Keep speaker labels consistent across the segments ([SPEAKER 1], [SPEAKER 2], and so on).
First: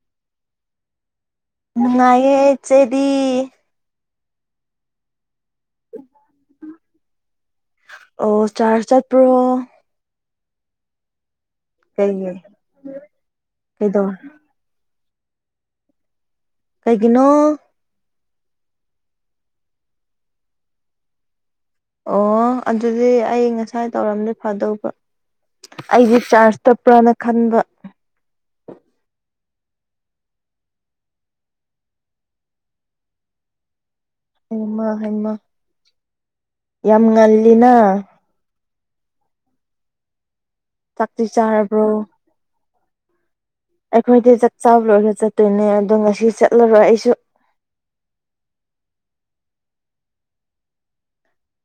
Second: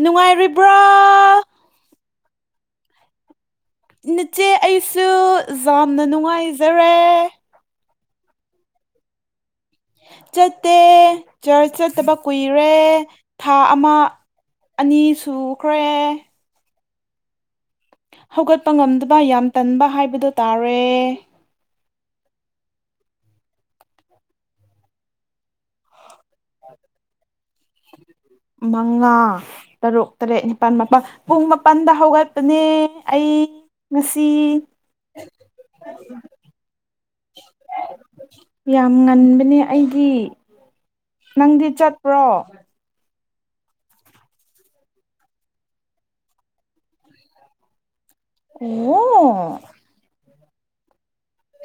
[SPEAKER 1] ꯅꯨꯡꯉꯥꯏꯔꯤꯕ꯭ꯔꯥ
[SPEAKER 2] ꯉꯌꯦ ꯆꯦꯗꯤ
[SPEAKER 1] ꯏ ꯅꯆꯦ ꯑꯩꯁꯨ ꯌꯥꯝꯅ ꯅꯨꯡꯉꯥꯏꯖꯔꯦ
[SPEAKER 2] ꯑꯣ ꯆꯔ ꯆꯠ ꯄ꯭ꯔꯣ
[SPEAKER 1] ꯆꯠꯇꯦ ꯆꯔꯆ ꯆꯠꯇꯕ
[SPEAKER 2] ꯀꯩꯒꯤ
[SPEAKER 1] ꯀꯨꯏꯔꯦ ꯊꯥ ꯑꯃ
[SPEAKER 2] ꯀꯩꯗꯧ
[SPEAKER 1] ꯑꯅꯤ ꯁꯨꯈ꯭ꯔꯦ
[SPEAKER 2] ꯀꯩꯒꯤꯅꯣ
[SPEAKER 1] ꯍꯧꯒꯠꯄ ꯉꯝꯗꯕ ꯌꯥꯝ ꯇꯟꯕ ꯍꯥꯏꯕꯗꯨ ꯇꯥꯔꯦ
[SPEAKER 2] ꯑꯣ ꯑꯗꯨꯗꯤ ꯑꯩ ꯉꯁꯥꯏ ꯇꯧꯔꯝꯗꯤ ꯐꯥꯗꯧꯕ ꯑꯩꯁꯦ ꯆꯥꯔꯖ ꯆꯥꯠꯄ꯭ꯔꯥꯅ ꯈꯟꯕ
[SPEAKER 1] ꯃꯉꯥ ꯇꯔꯨꯛ ꯇꯔꯦꯠ ꯅꯤꯄꯥꯜ ꯃꯥꯄꯜ ꯄꯨꯡ ꯃꯥꯄꯜꯗ ꯍꯧꯒꯠꯄꯅꯦ ꯑꯩ ꯉꯁꯤ
[SPEAKER 2] ꯍꯩꯃ ꯍꯩꯃ ꯌꯥꯝ ꯉꯜꯂꯤꯅ
[SPEAKER 1] ꯌꯥꯝ ꯉꯟꯕꯅꯦ ꯑꯩꯗꯤ
[SPEAKER 2] ꯆꯥꯛꯇꯤ
[SPEAKER 1] ꯅꯪꯗꯤ
[SPEAKER 2] ꯆꯥꯔꯕ꯭ꯔꯣ
[SPEAKER 1] ꯆꯠꯄ꯭ꯔꯣ
[SPEAKER 2] ꯑꯩꯈꯣꯏꯗꯤ ꯆꯥꯛ ꯆꯥꯕ ꯂꯣꯏꯔ ꯆꯠꯇꯣꯏꯅꯦ ꯑꯗꯣ ꯉꯁꯤ ꯆꯠꯂꯔꯣꯏ ꯑꯩꯁꯨ
[SPEAKER 1] ꯑꯣ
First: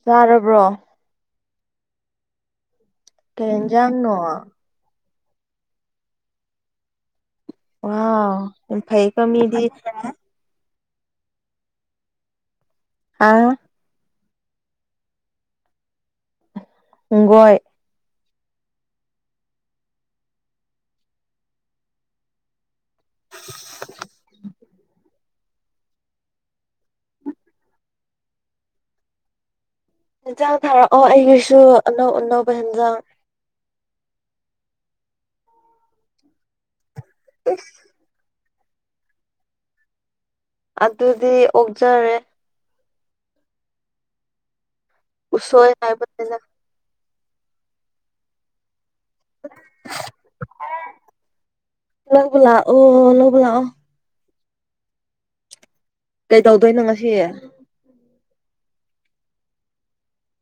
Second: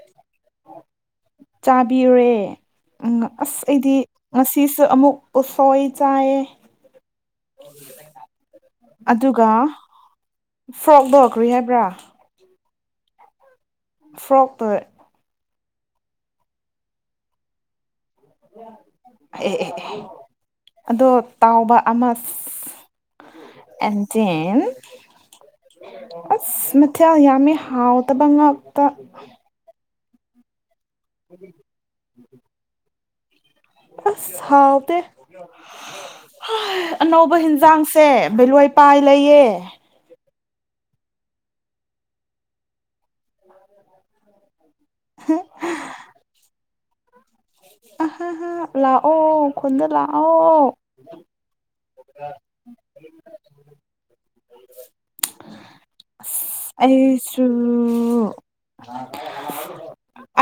[SPEAKER 2] ꯆꯥꯔꯕ꯭ꯔꯣ
[SPEAKER 1] ꯆꯥꯕꯤꯔꯣꯢꯌꯦ ꯎꯝ
[SPEAKER 2] ꯀꯩ
[SPEAKER 1] ꯑꯁ ꯑꯩꯗꯤ
[SPEAKER 2] ꯌꯦꯟꯖꯥꯡꯅꯣ
[SPEAKER 1] ꯉꯁꯤꯁꯨ ꯑꯃꯨꯛ ꯎꯁꯣꯏ ꯆꯥꯏꯌꯦ
[SPEAKER 2] ꯋꯥ ꯌꯥꯝ ꯐꯩꯒꯣ ꯃꯤꯗꯤ
[SPEAKER 1] ꯐ꯭ꯔꯣꯛ ꯂꯣꯈ꯭ꯔꯤ ꯍꯥꯏꯕ꯭ꯔꯥ
[SPEAKER 2] ꯑꯥ
[SPEAKER 1] ꯐ꯭ꯔꯣꯛ ꯇ
[SPEAKER 2] ꯨꯒꯣꯏ [inaudible]
[SPEAKER 1] ꯑꯦ ꯑꯦ ꯑꯗꯣ ꯇꯥꯎꯕ ꯑꯃ ꯑꯦꯟꯖꯤꯟ ꯑꯁ ꯃꯊꯦꯜ ꯌꯥꯝꯃꯤ ꯍꯥꯎꯇꯕ ꯉꯥꯛꯇ
[SPEAKER 2] ꯌꯦꯟꯖꯥꯡ ꯊꯥꯔꯛꯑꯣ ꯑꯩꯒꯤꯁꯨ ꯑꯅꯧ ꯑꯅꯧꯕ ꯍꯦꯟꯖꯥꯡ
[SPEAKER 1] ꯑꯁ ꯍꯥꯎꯗ ꯑꯅꯧꯕ ꯍꯟꯖꯥꯡꯁꯦ ꯕꯦꯂꯣꯏ ꯄꯥꯏ ꯂꯩꯌꯦ
[SPEAKER 2] ꯑꯗꯨꯗꯤ ꯑꯣꯛꯖꯔꯦ ꯎꯁꯣꯏ ꯍꯥꯏꯕꯅꯦ
[SPEAKER 1] ꯍꯥ ꯍꯥ ꯂꯥꯛꯑꯣ ꯈꯨꯗ ꯂꯥꯛꯑꯣ
[SPEAKER 2] ꯂꯧꯕ ꯂꯥꯛꯑꯣ ꯂꯧꯕ ꯂꯥꯛꯑꯣ ꯀꯩꯗꯧꯗꯣꯏꯅꯣ ꯉꯁꯤ
[SPEAKER 1] ꯑꯩꯁꯨ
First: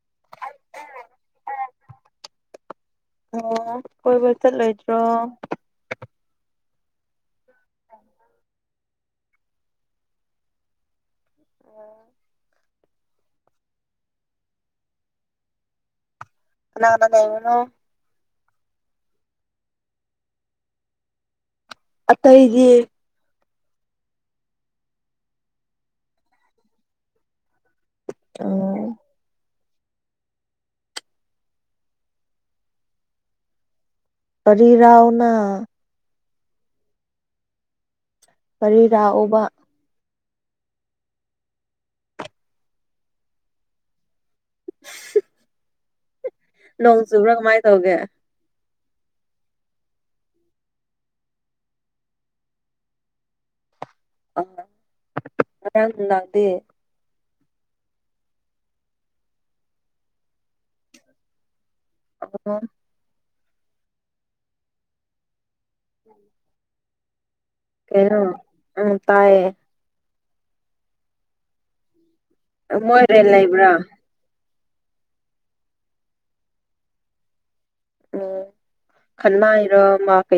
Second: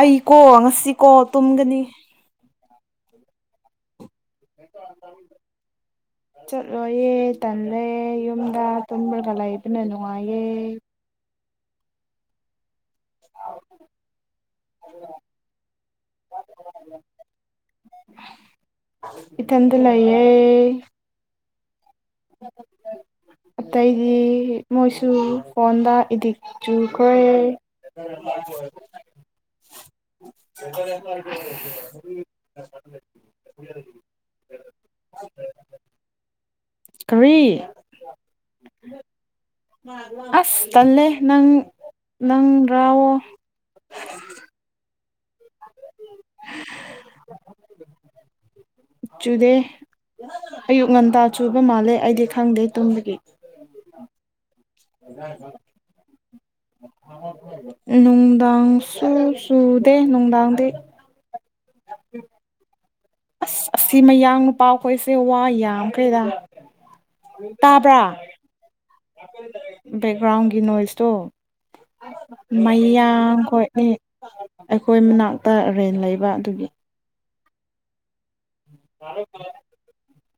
[SPEAKER 1] ꯑꯩꯀꯣ ꯉꯁꯤꯀꯣ ꯇꯨꯝꯒꯅꯤ
[SPEAKER 2] ꯑꯣ ꯀꯣꯏꯕ ꯆꯠꯂꯣꯏꯗ꯭ꯔꯣ
[SPEAKER 1] ꯆꯠꯂꯣꯏꯌꯦ ꯇꯥꯜꯂꯦ ꯌꯨꯝꯗ ꯇꯨꯝꯃꯒ ꯂꯩꯕꯅ ꯅꯨꯡꯉꯥꯏꯌꯦ
[SPEAKER 2] ꯑꯣ
[SPEAKER 1] [unintelligible]
[SPEAKER 2] ꯀꯅꯥꯅꯥ ꯂꯩꯔꯤꯅꯣ
[SPEAKER 1] ꯏꯊꯥꯟꯗ ꯂꯩꯌꯦ
[SPEAKER 2] ꯑꯇꯩꯗꯤ
[SPEAKER 1] ꯑꯇꯩꯗꯤ ꯃꯣꯏꯁꯨ ꯐꯣꯟꯗ ꯏꯗꯤꯛ ꯆꯨꯈ꯭ꯔꯦ ꯂ [inaudible] [inaudible]
[SPEAKER 2] ꯎꯝ ꯇꯔꯤꯔꯥꯎꯅꯥ [inaudible]
[SPEAKER 1] ꯀꯔꯤ
[SPEAKER 2] ꯀꯔꯤꯔꯥꯛꯑꯣꯕ
[SPEAKER 1] ꯑꯁ ꯇꯜꯂꯦ ꯅꯪ ꯅꯪ ꯔꯥꯎꯑꯣ
[SPEAKER 2] ꯅꯣꯡ ꯆꯨꯕ꯭ꯔꯥ ꯀꯃꯥꯏꯅ ꯇꯧꯒꯦ
[SPEAKER 1] ꯆꯨꯗꯦ ꯑꯌꯨꯛ ꯉꯟꯇꯥ ꯆꯨꯕ ꯃꯥꯜꯂꯦ ꯑꯩꯗꯤ ꯈꯪꯗꯦ ꯇꯨꯝꯒꯤ
[SPEAKER 2] ꯀꯅꯥꯁꯨ ꯂꯛꯇꯦ
[SPEAKER 1] ꯅꯨꯡꯗꯥꯡ ꯁꯨꯗꯦ ꯅꯨꯡꯗꯥꯡꯗꯤ
[SPEAKER 2] [unintelligible]
[SPEAKER 1] ꯑꯁ ꯑꯁꯤ ꯃꯌꯥꯡ ꯅꯨꯄꯥꯈꯣꯏꯁꯦ ꯋꯥ ꯌꯥꯝꯈꯔꯦꯗ ꯇꯥꯕ꯭ꯔꯥ
[SPEAKER 2] ꯀꯩꯅꯣ ꯎꯝ ꯇꯥꯏꯌꯦ
[SPEAKER 1] ꯕꯦꯛꯒ꯭ꯔꯥꯎꯟꯒꯤ ꯅꯣꯏꯁꯇꯣ
[SPEAKER 2] ꯃꯣꯏ ꯔꯦꯟ ꯂꯩꯕ꯭ꯔꯥ
[SPEAKER 1] ꯃꯌꯥꯡꯈꯣꯣꯏꯅꯤ ꯑꯩꯈꯣꯏ ꯃꯅꯥꯛꯇ ꯔꯦꯟ ꯂꯩꯕ ꯑꯗꯨꯒꯤ
[SPEAKER 2] ꯑꯣꯝ ꯀꯃ ꯍꯥꯏꯔꯣ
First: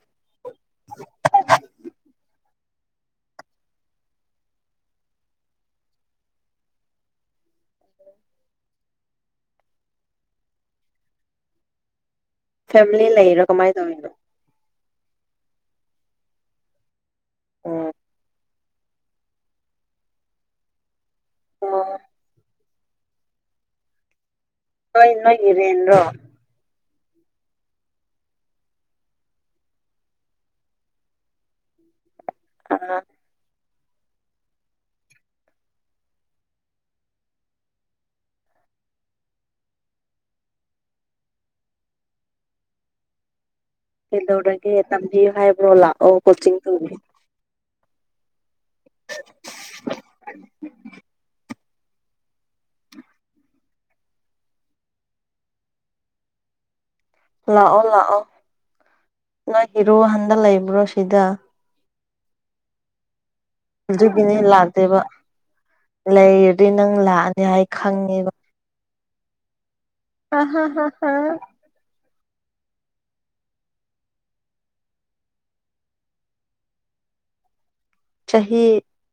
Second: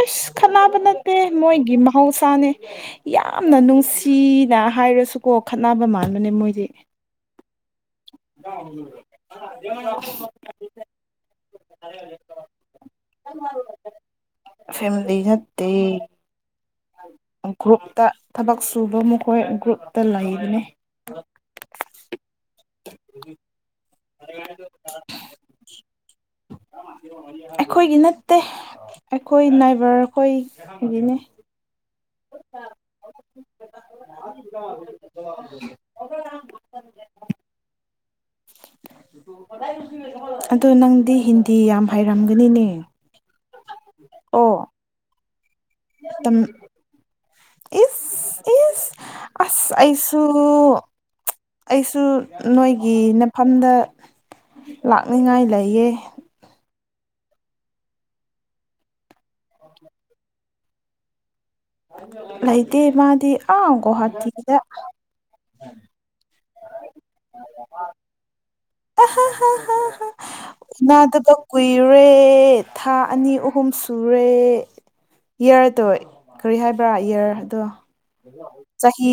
[SPEAKER 1] ꯑꯁ ꯈꯅꯕ ꯅꯠꯇꯦ ꯃꯣꯏꯒꯤ ꯃꯍꯧꯁꯥꯅꯦ ꯌꯥꯝꯅ ꯅꯨꯡꯁꯤꯅ ꯍꯥꯏꯔꯁꯨꯀꯣ ꯈꯠꯅꯕ ꯃꯥꯟꯕꯅꯦ ꯃꯣꯏꯁ [unintelligible]
[SPEAKER 2] ꯐꯦꯃꯤꯂꯤ ꯂꯩꯔꯣ ꯀꯃꯥꯏꯅ ꯇꯧꯔꯤꯅꯣ
[SPEAKER 1] ꯑꯇꯩ
[SPEAKER 2] ꯑꯣ
[SPEAKER 1] ꯅꯠꯇꯦꯒ꯭ꯔꯨꯞꯇ ꯊꯕꯛ ꯛ ꯁꯨꯕ ꯃꯈꯣꯏ ꯒ꯭ꯔꯨꯞꯇ ꯂꯩꯕꯅꯤ
[SPEAKER 2] ꯑꯣ
[SPEAKER 1] [inaudible]
[SPEAKER 2] ꯀꯅꯣ ꯏꯔꯦꯅ꯭ꯔꯣ
[SPEAKER 1] ꯑꯩꯈꯣꯏꯒꯤ ꯅꯠꯇꯦ ꯑꯩꯈꯣꯏ ꯅꯥꯏꯕꯔꯈꯣꯏꯒꯤꯅꯤ
[SPEAKER 2] ꯑ
[SPEAKER 1] p....
[SPEAKER 2] [unintelligible]
[SPEAKER 1] ꯑꯗꯣ ꯅꯪꯗꯤ ꯍꯤꯟꯗꯤ ꯌꯥꯝ ꯍꯥꯏꯩꯔꯝꯒꯅꯤꯅꯦ
[SPEAKER 2] ꯀꯩꯗꯧꯔꯒꯦ ꯇꯝꯕꯤꯌꯨ ꯍꯥꯏꯕ꯭ꯔꯣ ꯂꯥꯛꯑꯣ ꯀꯣꯆꯤꯡ ꯇꯧꯕꯒ
[SPEAKER 1] ꯏ ꯏ ꯑꯁ ꯑꯩꯁꯨ ꯑꯩꯁꯨ ꯅꯣꯏꯒꯤ ꯅꯐꯝꯗ ꯂꯥꯛꯅꯤꯡꯉꯥꯏ ꯂꯩꯌꯦ
[SPEAKER 2] ꯂꯥꯛꯑꯣ ꯂꯥꯛꯑꯣ ꯅꯣꯏ ꯍꯤꯔꯨ ꯍꯟꯗ ꯂꯩꯕ꯭ꯔꯣ ꯁꯤꯗ
[SPEAKER 1] ꯂꯩꯇꯦ ꯃꯥꯗꯤ ꯑꯥ
[SPEAKER 2] ꯑꯗꯨꯒꯤꯅꯦ
[SPEAKER 1] ꯒꯨꯍꯥꯇꯤꯗ
[SPEAKER 2] ꯂꯥꯛꯇꯦꯕ ꯂꯩꯔꯗꯤ ꯅꯪ ꯂꯥꯛꯑꯅꯤ ꯍꯥꯏ ꯈꯪꯉꯦꯕ ꯍꯥ ꯍꯥ ꯍꯥ ꯍꯥ
[SPEAKER 1] ꯎꯗꯗ ꯀꯣꯏꯔ ꯣꯔꯦ ꯊꯥ ꯑꯅꯤ ꯑꯍꯨꯝ ꯁꯨꯔꯦ ꯏꯌꯔꯗꯣ ꯀꯔꯤ ꯍꯥꯏꯕ꯭ꯔꯥ ꯏꯌꯔ ꯑꯗꯣ ꯆꯍꯤ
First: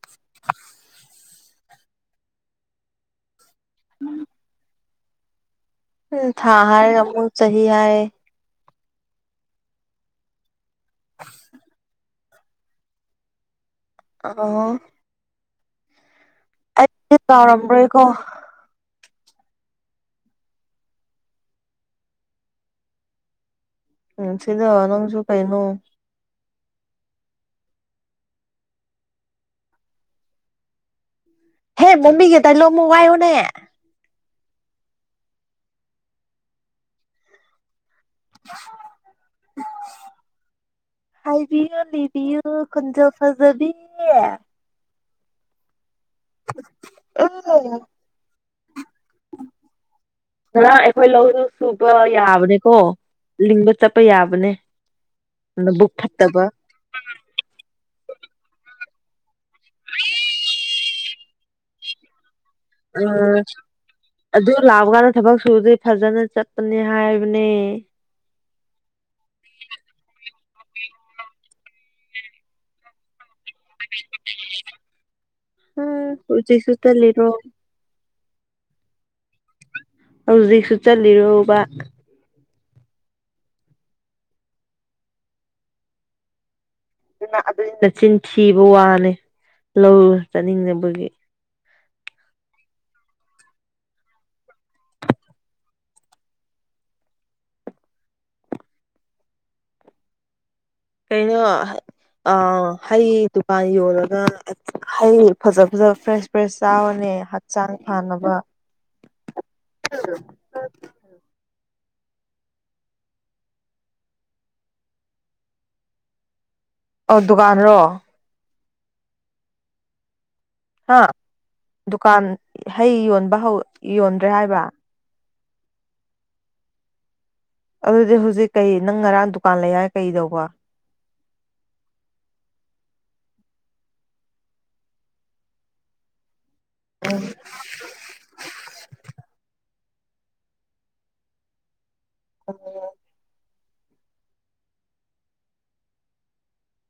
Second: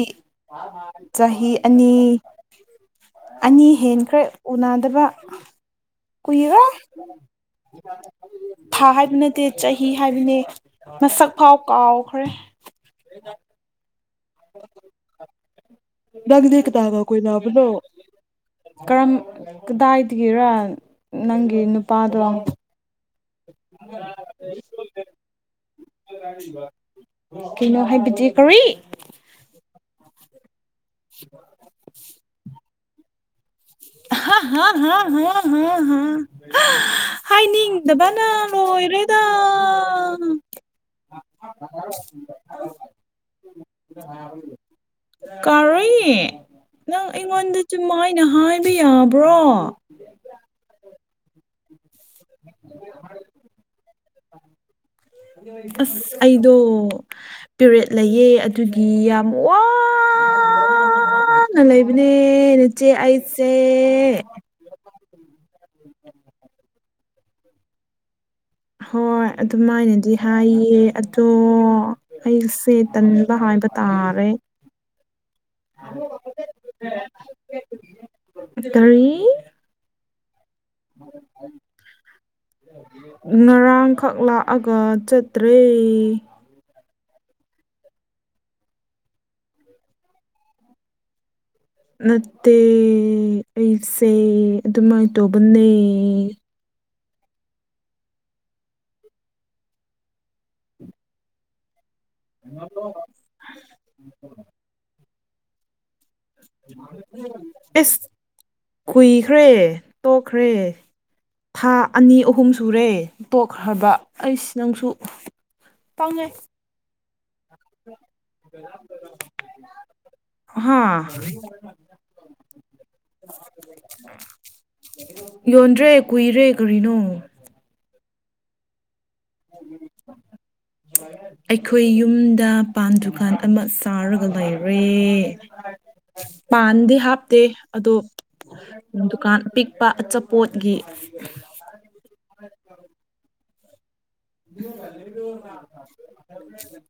[SPEAKER 1] ꯆꯍꯤ ꯑꯅꯤ ꯑꯅꯤ ꯍꯦꯟꯈ꯭ꯔꯦ ꯎꯅꯗꯕ
[SPEAKER 2] ꯊꯥ
[SPEAKER 1] ꯀꯨꯏꯒ
[SPEAKER 2] ꯍꯥꯏꯔꯒ ꯑꯃꯨꯛ ꯆꯍꯤ ꯍꯥꯏ
[SPEAKER 1] ꯊꯥ ꯍꯥꯏꯕ ꯅꯠꯇꯦ ꯆꯍꯤ ꯍꯥꯏꯕꯅꯦ ꯃꯁꯛ ꯐꯥꯎ ꯀꯥꯎ ꯐꯔꯦ
[SPEAKER 2] ꯑ
[SPEAKER 1] ꯗꯒ ꯗ ꯀ ꯇꯒ ꯀꯣꯏ ꯂꯕꯅꯣ
[SPEAKER 2] ꯀꯥꯎꯔꯝꯕ꯭ꯔꯣꯏꯀꯣ
[SPEAKER 1] ꯀꯔꯝ ꯀꯗꯥꯏꯗꯒꯤꯔꯣ ꯅꯪꯒꯤ ꯅꯨꯄꯥꯗꯣ
[SPEAKER 2] ꯎ ꯁꯤꯗꯅꯁꯨ ꯀꯥꯏꯅꯣ
[SPEAKER 1] ꯀꯩꯅꯣ ꯍꯥꯏ ꯕꯤꯗꯤ ꯀꯏ
[SPEAKER 2] ꯍꯦ ꯣꯝꯕꯤꯒꯦ ꯇꯥꯏꯂꯣ ꯑꯃꯨꯛ ꯋꯥꯏꯌꯣꯅꯦ
[SPEAKER 1] ꯍꯥ ꯍꯥꯏꯅꯤ ꯗꯕꯅꯥ ꯑꯣꯏ ꯑꯣꯏꯔꯗ
[SPEAKER 2] ꯍꯥꯏꯕꯤꯌꯨ ꯂꯤꯕꯤꯌꯨ ꯈꯟꯖ ꯐꯖꯕꯤ
[SPEAKER 1] ꯀꯥꯔꯣꯏꯌꯦ ꯅꯪ
[SPEAKER 2] ꯎꯝ
[SPEAKER 1] ꯑꯩꯉꯣꯟꯗꯁꯨꯨꯝ ꯃꯥꯏꯅ ꯍꯥꯏ ꯌꯥꯕ꯭ꯔꯣ
[SPEAKER 2] ꯉꯔꯥꯡ ꯑꯩꯈꯣꯏ ꯂꯧꯗꯨ ꯁꯨꯕ ꯌꯥꯕꯅꯦꯀꯣ ꯂꯤꯡꯕ ꯆꯠꯄ ꯌꯥꯕꯅꯦ ꯅꯕꯨꯛ
[SPEAKER 1] ꯑꯁ
[SPEAKER 2] ꯐꯠꯇꯕ
[SPEAKER 1] ꯑꯩꯗꯣ ꯄꯦꯔꯦꯠ ꯂꯩꯌꯦ ꯑꯗꯨꯒꯤ ꯌꯥꯝ ꯋꯥ ꯂꯩꯕꯅꯦ ꯏꯆꯦ
[SPEAKER 2] ꯎꯝ
[SPEAKER 1] ꯑꯩꯁꯦ
[SPEAKER 2] ꯑꯗꯨ ꯂꯥꯛꯄ ꯀꯥꯟꯗ ꯊꯕꯛ ꯁꯨꯕꯗꯤ ꯐꯖꯅ ꯆꯠꯄꯅꯤ ꯍꯥꯏꯕꯅꯦ
[SPEAKER 1] ꯍꯣꯏ ꯑꯗꯨꯃꯥꯏꯅꯗꯤ ꯍꯥꯏꯌꯦ ꯑꯗꯣ ꯑꯩꯁꯦ ꯇ ꯍꯕ ꯇꯥꯔꯦ
[SPEAKER 2] ꯍꯥ ꯍꯧꯖꯤꯛꯁꯨ ꯆ ꯂꯩꯔꯣ
[SPEAKER 1] ꯇꯔꯤ
[SPEAKER 2] ꯍꯧꯖꯤꯛꯁꯨ ꯆꯠꯂꯤꯔꯨꯕ
[SPEAKER 1] ꯉꯔꯥꯡꯈꯛ ꯂꯥꯛꯑꯒ ꯆꯠꯇ꯭ꯔꯦ
[SPEAKER 2] ꯑꯗꯨꯅ ꯑꯗꯨꯅꯆꯤꯟ ꯊꯤꯕ ꯋꯥꯅꯤ ꯂꯧꯔ ꯆꯥꯅꯤꯡꯅꯕꯒꯤ
[SPEAKER 1] ꯅꯠꯇꯦ ꯑꯩꯁꯦ ꯑꯗꯨꯃꯥꯏꯅ ꯇꯧꯕꯅꯦ
[SPEAKER 2] ꯀꯩꯅꯣ ꯑ ꯍꯩ ꯗꯨꯀꯥꯟ ꯌꯣꯜꯂꯒ ꯍꯩ ꯐꯖ ꯐꯖꯕ ꯐ꯭ꯔꯦꯁ ꯐ꯭ꯔꯦꯁ ꯆꯥꯔꯅꯦ ꯍꯛꯆꯥꯡ
[SPEAKER 1] ꯑꯦꯁ
[SPEAKER 2] ꯐꯥꯅꯕ
[SPEAKER 1] ꯀꯨꯏꯈ꯭ꯔꯦ ꯇꯣꯛꯈ꯭ꯔꯦ ꯊꯥ ꯑꯅꯤ ꯑꯍꯨꯝ ꯁꯨꯔꯦ ꯇꯣꯛꯈ꯭ꯔꯕ ꯑꯩꯁ ꯅꯪꯁꯨ ꯄꯥꯡꯉꯩ
[SPEAKER 2] ꯑ ꯗꯨꯀꯥꯟꯔꯣ
[SPEAKER 1] [inaudible]
[SPEAKER 2] ꯍꯥ ꯗꯨꯀꯥꯟ ꯍꯩ ꯌꯣꯟꯕ ꯍꯧ ꯌꯣꯟꯗ꯭ꯔꯦ ꯍꯥꯏꯕ
[SPEAKER 1] ꯌꯣꯟꯗ꯭ꯔꯦ ꯀꯨꯏꯔꯦ ꯀꯔꯤꯅꯣ
[SPEAKER 2] ꯑꯗꯨꯗ
[SPEAKER 1] ꯑꯩꯈꯣꯏ ꯌꯨꯝꯗ ꯄꯝ ꯗꯨꯀꯥꯟ ꯑꯃ ꯆꯥꯔꯒ ꯂꯩꯔꯦ ꯄꯥꯟꯗꯤ ꯍꯥꯞꯇꯦ ꯑꯗꯣ ꯗꯨꯀꯥꯟ ꯄꯤꯛ ꯑꯄꯥ ꯑꯆꯥꯄꯣꯠꯒꯤ
[SPEAKER 2] ꯎꯝ
[SPEAKER 1] ꯎ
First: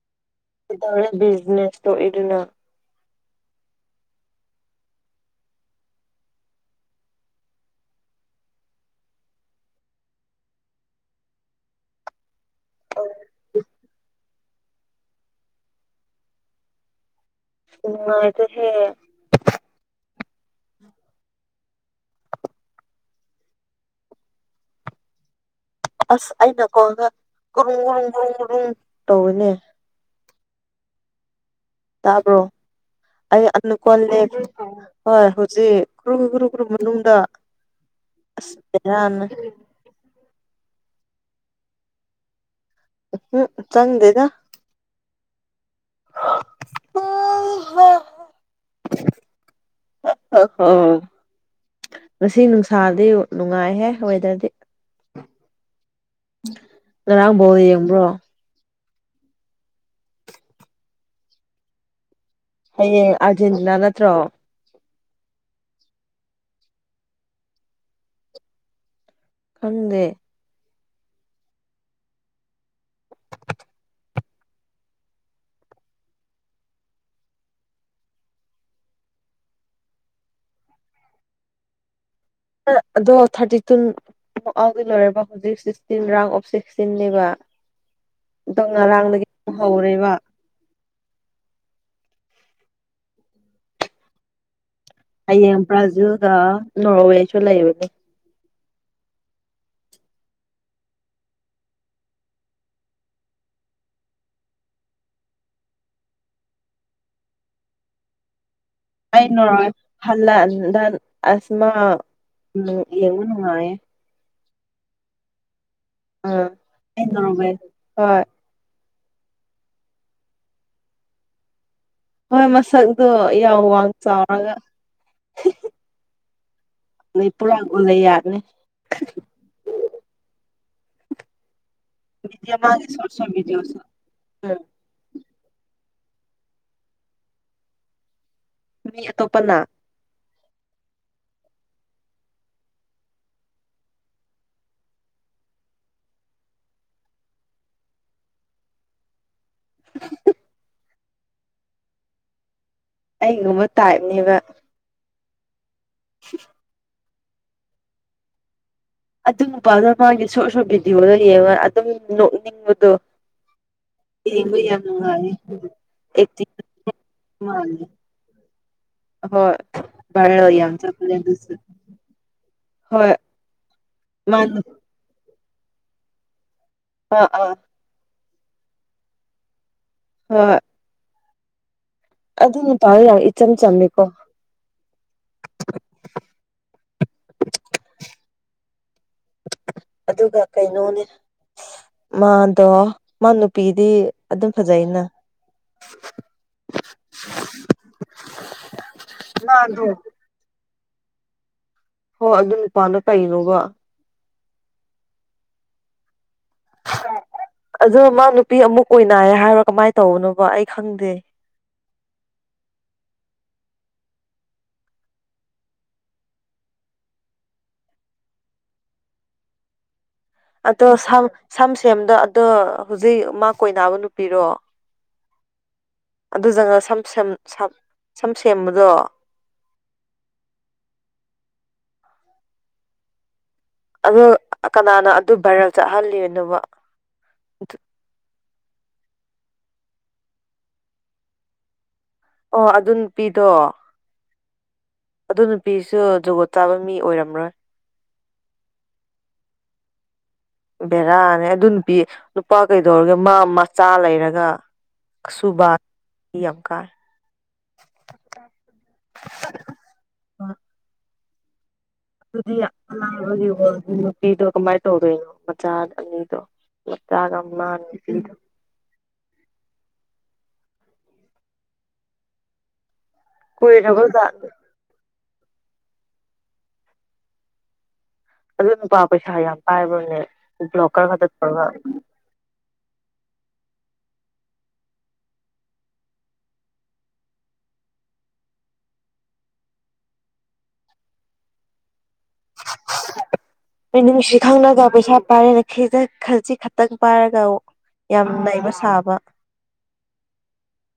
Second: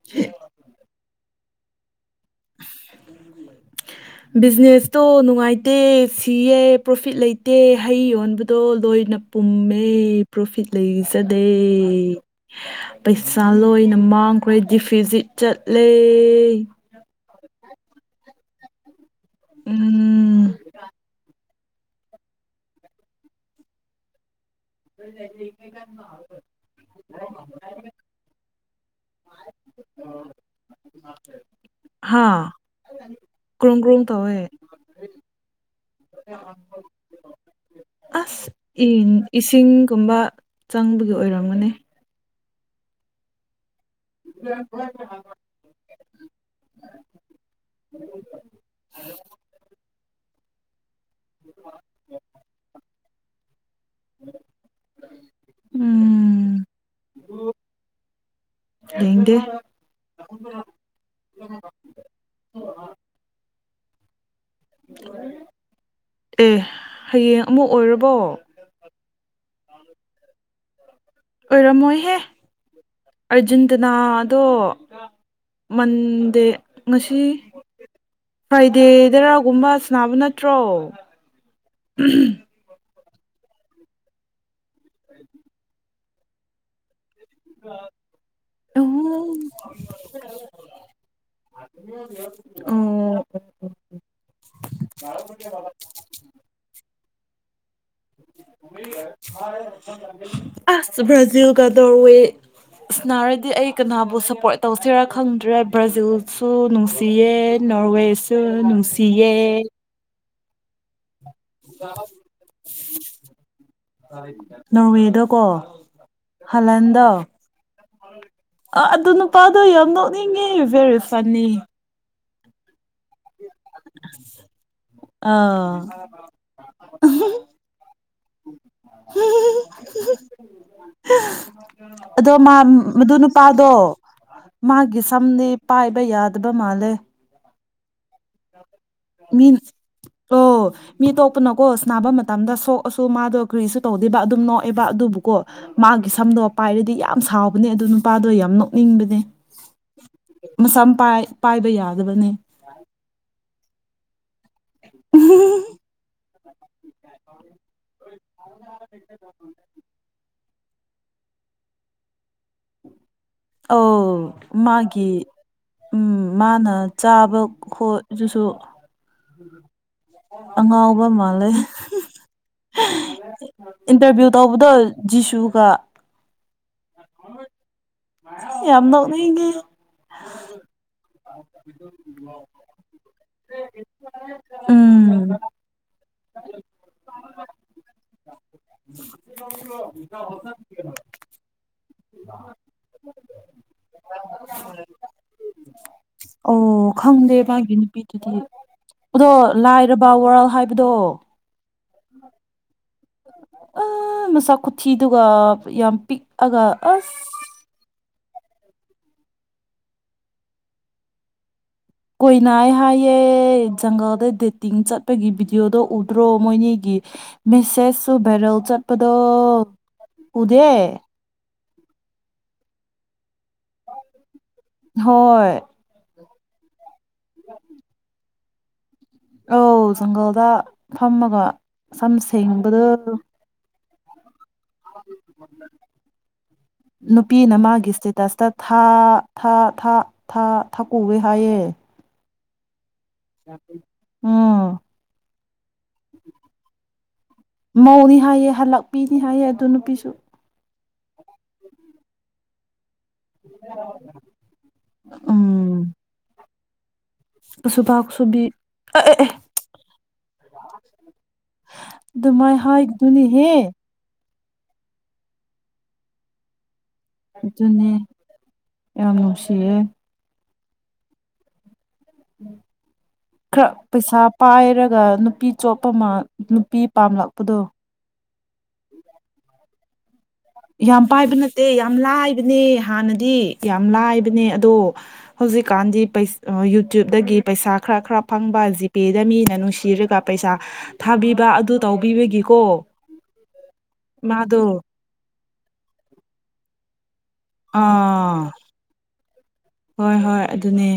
[SPEAKER 2] ꯁꯤꯇꯥꯔ ꯕꯤꯖꯤꯅꯦꯁ ꯇꯣ ꯏꯗꯨꯅ
[SPEAKER 1] ꯕꯤꯖꯤꯅꯦꯁꯇꯣ ꯅꯨꯡꯉꯥꯏꯇꯦ ꯁꯤꯌꯦ ꯄ꯭ꯔꯣꯐꯤꯠ ꯂꯩꯇꯦ ꯍꯩ ꯌꯣꯟꯕꯗꯣ ꯂꯣꯏꯅ ꯄꯨꯝꯃꯦ ꯄ꯭ꯔꯣꯐꯤꯠ ꯂꯩꯖꯗꯦ ꯄꯩꯁꯥ ꯂꯣꯏꯅ ꯃꯥꯡꯈ꯭ꯔꯦ ꯗꯤꯐꯤꯖꯤꯠ ꯆꯠꯂꯦ
[SPEAKER 2] ꯎꯗ ꯍꯦ
[SPEAKER 1] ꯑ ꯎ
[SPEAKER 2] ꯑꯁ ꯑꯩꯅꯀꯣ ꯀꯨꯝ ꯔꯨꯝ ꯀ꯭ꯔꯨꯝ ꯨꯝ ꯇꯧꯋꯅꯦ
[SPEAKER 1] ꯑꯦ
[SPEAKER 2] ꯇꯥꯕ꯭ꯔꯣ ꯑꯩ
[SPEAKER 1] ꯀ꯭ꯔꯣꯡ
[SPEAKER 2] ꯑꯅꯨꯀꯣꯜꯅꯦ
[SPEAKER 1] ꯇꯧꯋꯦ
[SPEAKER 2] ꯍꯣꯏ ꯍꯧꯖꯤꯛ ꯭ꯔꯨ ꯭ꯔꯨ ꯭ꯔꯨ ꯃꯅꯨꯡꯗ
[SPEAKER 1] ꯑꯁ ꯏꯟ
[SPEAKER 2] ꯑꯁꯔꯅ
[SPEAKER 1] ꯏꯁꯤꯡꯒꯨꯝꯕ ꯆꯪꯕꯒꯤ ꯑꯣꯏꯔꯝꯒꯅꯤ
[SPEAKER 2] ꯎꯝ
[SPEAKER 1] ꯎ [unintelligible]
[SPEAKER 2] ꯍ ꯍꯣ ꯉꯁꯤ ꯅꯨꯡꯁꯥꯗꯤ ꯅꯨꯡꯉꯥꯏꯍꯦ ꯋꯦꯗꯔꯗꯤ
[SPEAKER 1] ꯎꯝ
[SPEAKER 2] ꯉꯔꯥꯡ ꯐꯥꯎꯗ ꯌꯦꯡꯕ꯭ꯔꯣ
[SPEAKER 1] ꯏꯗꯦ
[SPEAKER 2] ꯍꯌꯦꯡ ꯑꯥꯔꯖꯦꯟꯇꯤꯅꯥ ꯅꯠꯇ꯭ꯔꯣ
[SPEAKER 1] ꯑꯦ ꯍꯌꯦꯡ ꯑꯃꯨꯛ ꯑꯣꯏꯔꯕꯣ
[SPEAKER 2] ꯈꯪꯗꯦ
[SPEAKER 1] ꯑꯣꯏꯔꯝꯃꯣꯏꯍꯦ ꯑꯔꯖꯦꯟꯇꯤꯅꯥꯗꯣ ꯃꯗꯦ ꯉꯁꯤ ꯐ꯭ꯔꯥꯏꯗꯦ ꯗꯔꯥꯒꯨꯝꯕ ꯁꯅꯕ ꯅꯠꯇ꯭ꯔꯣ
[SPEAKER 2] ꯑꯗꯣ ꯊꯥꯔꯇꯤ ꯇꯨꯛꯥꯎꯒꯤ ꯂꯣꯏꯔꯕ ꯍꯧꯖꯤꯛ ꯁꯤꯛꯁꯇꯤꯟ ꯔꯥꯎꯟ ꯑꯣꯐ ꯁꯤꯛꯁꯇꯤꯟꯅꯦꯕ ꯑꯗꯣ ꯉꯔꯥꯡꯗꯒꯤ ꯍꯧꯔꯦꯕ
[SPEAKER 1] ꯑꯣ ꯎꯝ
[SPEAKER 2] ꯍꯌꯦꯡ ꯕ꯭ꯔꯥꯖꯤꯜꯒ ꯅꯣꯔꯋꯦꯁꯨ ꯂꯩꯕꯅꯦ
[SPEAKER 1] ꯑꯁ ꯕ꯭ꯔꯥꯖꯤꯜ ꯀꯗꯧꯔꯋꯦ ꯏꯁꯁꯅꯥꯔꯗꯤ ꯑꯩ ꯀꯅꯥꯕꯨ ꯁꯞꯄꯣꯔꯠ ꯇꯧꯁꯤꯔꯥ ꯈꯪꯗ꯭ꯔꯦ ꯕ꯭ꯔꯥꯖꯤꯜꯁꯨ ꯅꯨꯡꯁꯤꯌꯦ ꯅꯣꯔꯋꯦꯁ
[SPEAKER 2] ꯑꯩꯅ ꯍꯜꯂ ꯑꯁꯃ ꯎꯝ ꯌꯦꯉꯅꯨꯡꯌꯦ
[SPEAKER 1] ꯅꯣꯔꯋꯦꯗꯀꯣ
[SPEAKER 2] ꯑ
[SPEAKER 1] ꯍꯂꯟꯗꯣ
[SPEAKER 2] ꯍ
[SPEAKER 1] ꯑꯥ ꯑꯗꯨ ꯅꯨꯄꯥꯗꯣ ꯌꯥꯝ ꯅꯣꯛꯅꯤꯡꯉꯤ ꯚꯦꯔꯤ ꯐꯟꯅꯤ
[SPEAKER 2] ꯍꯣꯏ ꯃꯁꯛꯇꯣ ꯌꯥꯝ ꯋꯥꯡ ꯆꯥꯎꯔꯒ
[SPEAKER 1] ꯑꯥ
[SPEAKER 2] ꯑ ꯄꯨꯔꯥꯒ ꯂꯩ ꯌꯥꯔꯅꯤ
[SPEAKER 1] [unintelligible] ꯑꯗꯣ
[SPEAKER 2] ꯃꯥꯒꯤ ꯁꯣꯔꯠ
[SPEAKER 1] ꯃꯗꯨ
[SPEAKER 2] ꯁꯣꯔꯠ
[SPEAKER 1] ꯅꯨꯄꯥꯗꯣ
[SPEAKER 2] ꯚꯤꯗꯤꯑꯣꯁꯨ ꯎꯝ
[SPEAKER 1] ꯃꯥꯒꯤ ꯁꯝꯅꯦ ꯄꯥꯏꯕ ꯌꯥꯗꯕ ꯃꯥꯜꯂꯦ ꯃꯤ ꯑꯣ ꯃꯤ ꯇꯣ ꯅ ꯀꯣ ꯅꯥꯕ ꯃꯇꯝꯗ ꯁꯣꯛꯑꯁꯨ ꯃꯥꯗꯣ ꯀ꯭ꯔꯤꯁꯨ ꯇꯧꯗꯦꯕ ꯑꯗꯨꯝ ꯅꯣꯛꯑꯦꯕ ꯑꯗꯨꯕꯨꯀꯣ ꯃꯥꯒꯤ ꯁꯝ ꯑꯗꯣ ꯄꯥꯏꯔꯗꯤ ꯌꯥꯝ ꯁꯥꯎꯕꯅꯦ ꯑꯗꯨ ꯅꯨꯄꯥꯗꯣ ꯌꯥꯝ ꯅꯣꯛꯅꯤꯡꯕꯅꯦ ꯃꯁꯥꯝ ꯄꯥꯏꯕ ꯌꯥꯗꯕꯅꯦ
[SPEAKER 2] ꯒꯃ ꯇ ꯍꯥꯏꯕꯅꯤꯕ
[SPEAKER 1] ꯎ
[SPEAKER 2] ꯑꯗꯨ ꯅꯨꯄꯥꯗꯨꯣ ꯃꯥꯒꯤ ꯁꯣꯔꯠ ꯁꯣꯔꯠ ꯚꯤꯗꯤꯑꯣꯗꯣ ꯌꯦꯡꯉ ꯑꯗꯨꯝ ꯅꯣꯛꯅꯤꯡꯕꯗꯣ
[SPEAKER 1] ꯑ
[SPEAKER 2] ꯌꯦꯡꯕ ꯌꯥꯝ
[SPEAKER 1] ꯃꯥꯒꯤꯦ
[SPEAKER 2] ꯅꯨꯡꯉꯥꯏꯌꯦ
[SPEAKER 1] ꯎꯝ
[SPEAKER 2] ꯑꯦꯛꯇꯤꯡ
[SPEAKER 1] ꯃꯥꯅ ꯆꯥꯕ
[SPEAKER 2] ꯃꯥꯜꯂꯦ
[SPEAKER 1] ꯈꯣꯠꯁꯨ
[SPEAKER 2] ꯍꯣꯏ ꯚꯥꯏꯔꯦꯜ ꯌꯥꯝ
[SPEAKER 1] ꯑꯉꯥꯎꯕ
[SPEAKER 2] ꯆꯠꯄꯅꯦ
[SPEAKER 1] ꯃꯥꯜꯂꯦ
[SPEAKER 2] ꯑꯗꯨꯁꯨ ꯍꯣꯏ
[SPEAKER 1] ꯏꯟꯇꯔꯚꯤꯌꯨ
[SPEAKER 2] ꯃꯥ
[SPEAKER 1] ꯇꯧꯕꯗꯣ
[SPEAKER 2] ꯅꯨꯄꯥ
[SPEAKER 1] ꯖꯤꯁꯨꯒ
[SPEAKER 2] ꯑꯥ ꯑꯥ
[SPEAKER 1] ꯌꯥꯝꯅꯒ
[SPEAKER 2] ꯍꯣꯏ
[SPEAKER 1] ꯑ
[SPEAKER 2] ꯑꯗꯨꯅ ꯄꯥꯎ ꯌꯥ ꯏꯆꯝ ꯆꯝꯃꯤꯀꯣ
[SPEAKER 1] ꯎꯝ [unintelligible]
[SPEAKER 2] ꯑꯗꯨꯒ ꯀꯩꯅꯣꯅꯦ ꯃꯥꯗꯣ ꯃꯥ ꯅꯨꯄꯤꯗꯤ ꯑꯗꯨꯝ ꯐꯖꯩꯩꯅ
[SPEAKER 1] ꯑꯣ ꯈꯪꯗꯦ ꯃꯥꯒꯤ ꯅꯨꯄꯤꯗꯨꯗꯤ ꯑꯗꯣ
[SPEAKER 2] ꯃꯥꯗꯣ
[SPEAKER 1] ꯂꯥꯏꯔꯕ ꯋꯥꯔꯜ ꯍꯥꯏꯕꯗꯣ
[SPEAKER 2] ꯍꯣꯏ ꯑꯗꯨ ꯅꯨꯄꯥꯅ ꯀꯩꯅꯣꯕ
[SPEAKER 1] ꯃꯁꯥ ꯈꯨꯊꯤꯗꯨꯒ ꯌꯥꯝ ꯄꯤꯛꯑꯒ ꯑꯁ
[SPEAKER 2] ꯑꯗꯣ ꯃꯥ ꯅꯨꯄꯤ ꯑꯃꯨꯛ ꯑꯣꯏꯅꯑ ꯍꯥꯏꯔꯣ ꯀꯃꯥꯏꯅ ꯇꯧꯕꯅꯣꯕ ꯑꯩ ꯈꯪꯗꯦ
[SPEAKER 1] ꯀꯣꯏꯅꯥ ꯑꯩ ꯍꯥꯏꯌꯦꯦ ꯖꯪꯒꯜꯗ ꯗꯦꯇꯤꯡ ꯆꯠꯄꯒꯤ ꯚꯤꯗꯤꯑꯣꯗꯣ ꯎꯗ꯭ꯔꯣ ꯃꯣꯏꯅꯤꯒꯤ ꯃꯤꯁꯦꯁꯁꯨ ꯚꯦꯔꯦꯜ ꯆꯠꯄꯗꯣ ꯎꯗꯦ
[SPEAKER 2] ꯑꯗꯣꯝ ꯁꯝ ꯁꯦꯝꯦꯝꯗꯣ ꯑꯗꯣ ꯍꯧꯖꯤꯛ ꯃꯥ ꯀꯣꯏꯕ ꯅꯨꯄꯤꯔꯣ
[SPEAKER 1] ꯍꯣꯏ
[SPEAKER 2] ꯑꯗꯨꯖꯅ ꯁꯝ ꯁꯦꯝꯕꯗꯣ
[SPEAKER 1] ꯑꯧ ꯖꯪꯒꯜꯗ ꯐꯝꯃꯒ ꯁꯝ ꯁꯦꯡꯕꯗꯨ
[SPEAKER 2] ꯑ ꯀꯅꯥꯅ ꯑꯗꯨ ꯚꯔꯦꯜ ꯆꯠꯍꯜꯂꯤꯕꯅꯣꯕ
[SPEAKER 1] ꯅꯨꯄꯤꯅ
[SPEAKER 2] ꯑꯗꯨ
[SPEAKER 1] ꯃꯥꯒꯤ ꯏꯁꯇꯦꯇꯁꯇ ꯊꯥ ꯊꯥ ꯊꯥ ꯊꯥ ꯊꯥꯛ ꯀꯧꯦ ꯍꯥꯏꯌꯦꯦ
[SPEAKER 2] ꯑꯣ ꯑꯗꯨ ꯑꯗꯨꯅ
[SPEAKER 1] ꯑꯝ
[SPEAKER 2] ꯑꯗꯨ ꯅꯨꯄꯤꯁꯨ ꯖꯒꯣꯠ ꯆꯥꯕ ꯃꯤ ꯑꯣꯏꯔꯝ
[SPEAKER 1] ꯃꯧꯅꯤ ꯍꯥꯏꯌꯦ ꯍꯜꯂꯛꯄꯤꯅꯤ ꯍꯥꯏꯌꯦ ꯑꯗꯨ ꯅꯨꯄꯤꯁꯨ
[SPEAKER 2] ꯕꯔꯥꯅꯦ ꯑꯗꯨ ꯅꯨꯄꯤꯤ ꯅꯨꯄꯥ ꯀꯩ ꯀꯗꯧꯔꯒ ꯃꯥ ꯃꯆꯥ ꯂꯩꯔꯒ ꯑꯁꯨꯕ ꯌꯥꯝ ꯀꯥꯏ
[SPEAKER 1] ꯁꯕꯥꯥꯛ ꯁꯕꯤ
[SPEAKER 2] ꯑꯗꯨꯗꯤ ꯑꯒꯤ ꯅꯨꯄꯤꯗꯣ ꯀꯃꯥꯏꯅ ꯇꯧꯗꯣꯏꯅꯣ ꯃꯆꯥ ꯑꯅꯤꯗꯣ
[SPEAKER 1] ꯑꯗꯨꯅꯦ
[SPEAKER 2] ꯃꯠꯇꯒꯝꯃꯁꯤꯗ
[SPEAKER 1] ꯌꯥꯝ ꯅꯨꯡꯁꯤꯌꯦ ꯈ ꯄꯩꯁꯥ
[SPEAKER 2] ꯀꯨꯏꯔꯕꯖꯥꯠꯅꯤ
[SPEAKER 1] ꯄꯥꯏꯔꯒ ꯅꯨ ꯅꯨꯄꯤ ꯆꯣꯞꯄ ꯑꯃ ꯅꯨꯄꯤ ꯄꯥꯝꯂꯛꯄꯗꯣ
[SPEAKER 2] ꯑꯗꯨ ꯅꯨꯄꯥ ꯄꯩꯁꯥ ꯌꯥꯝ ꯄꯥꯏꯕ꯭ꯔꯅꯦ
[SPEAKER 1] ꯌꯥꯝ
[SPEAKER 2] ꯕ꯭ꯂꯣꯀꯔ ꯈꯛꯇ
[SPEAKER 1] ꯄꯥꯏꯕ
[SPEAKER 2] ꯇꯧꯔꯒ
[SPEAKER 1] ꯅꯠꯇꯦ ꯌꯥꯝ ꯂꯥꯏꯕꯅꯦ ꯍꯥꯟꯅꯗꯤ ꯌꯥꯝ ꯂꯥꯏꯕꯅꯦ ꯑꯗꯣ ꯍꯧꯖꯤꯛꯀꯥꯟꯗꯤ ꯌꯨꯇ꯭ꯌꯨꯕꯇꯗꯒꯤ ꯄꯩꯁꯥ ꯈꯔ ꯈꯔ ꯐꯪꯕ ꯖꯤꯄꯦꯗ ꯃꯤꯅ ꯅꯨꯡꯁꯤꯔꯒ ꯄꯩꯁꯥ ꯊꯥꯕꯤꯕ ꯑꯗꯨ ꯇꯧꯕ
[SPEAKER 2] ꯑꯩ ꯅꯨꯡꯁꯤ
[SPEAKER 1] ꯃꯥꯗꯣ
[SPEAKER 2] ꯈꯪꯅꯒ ꯄꯩꯁꯥ ꯄꯥꯏꯔꯦꯅ ꯈꯤꯗ ꯈꯜꯁꯤ ꯈꯛꯇꯪ ꯄꯥꯏꯔꯒ ꯌꯥꯝ
[SPEAKER 1] ꯑꯥ
[SPEAKER 2] ꯂꯩꯏꯕ ꯁꯥꯕ
[SPEAKER 1] ꯍꯣꯏ ꯍꯣꯏ ꯑꯗꯨꯅꯦ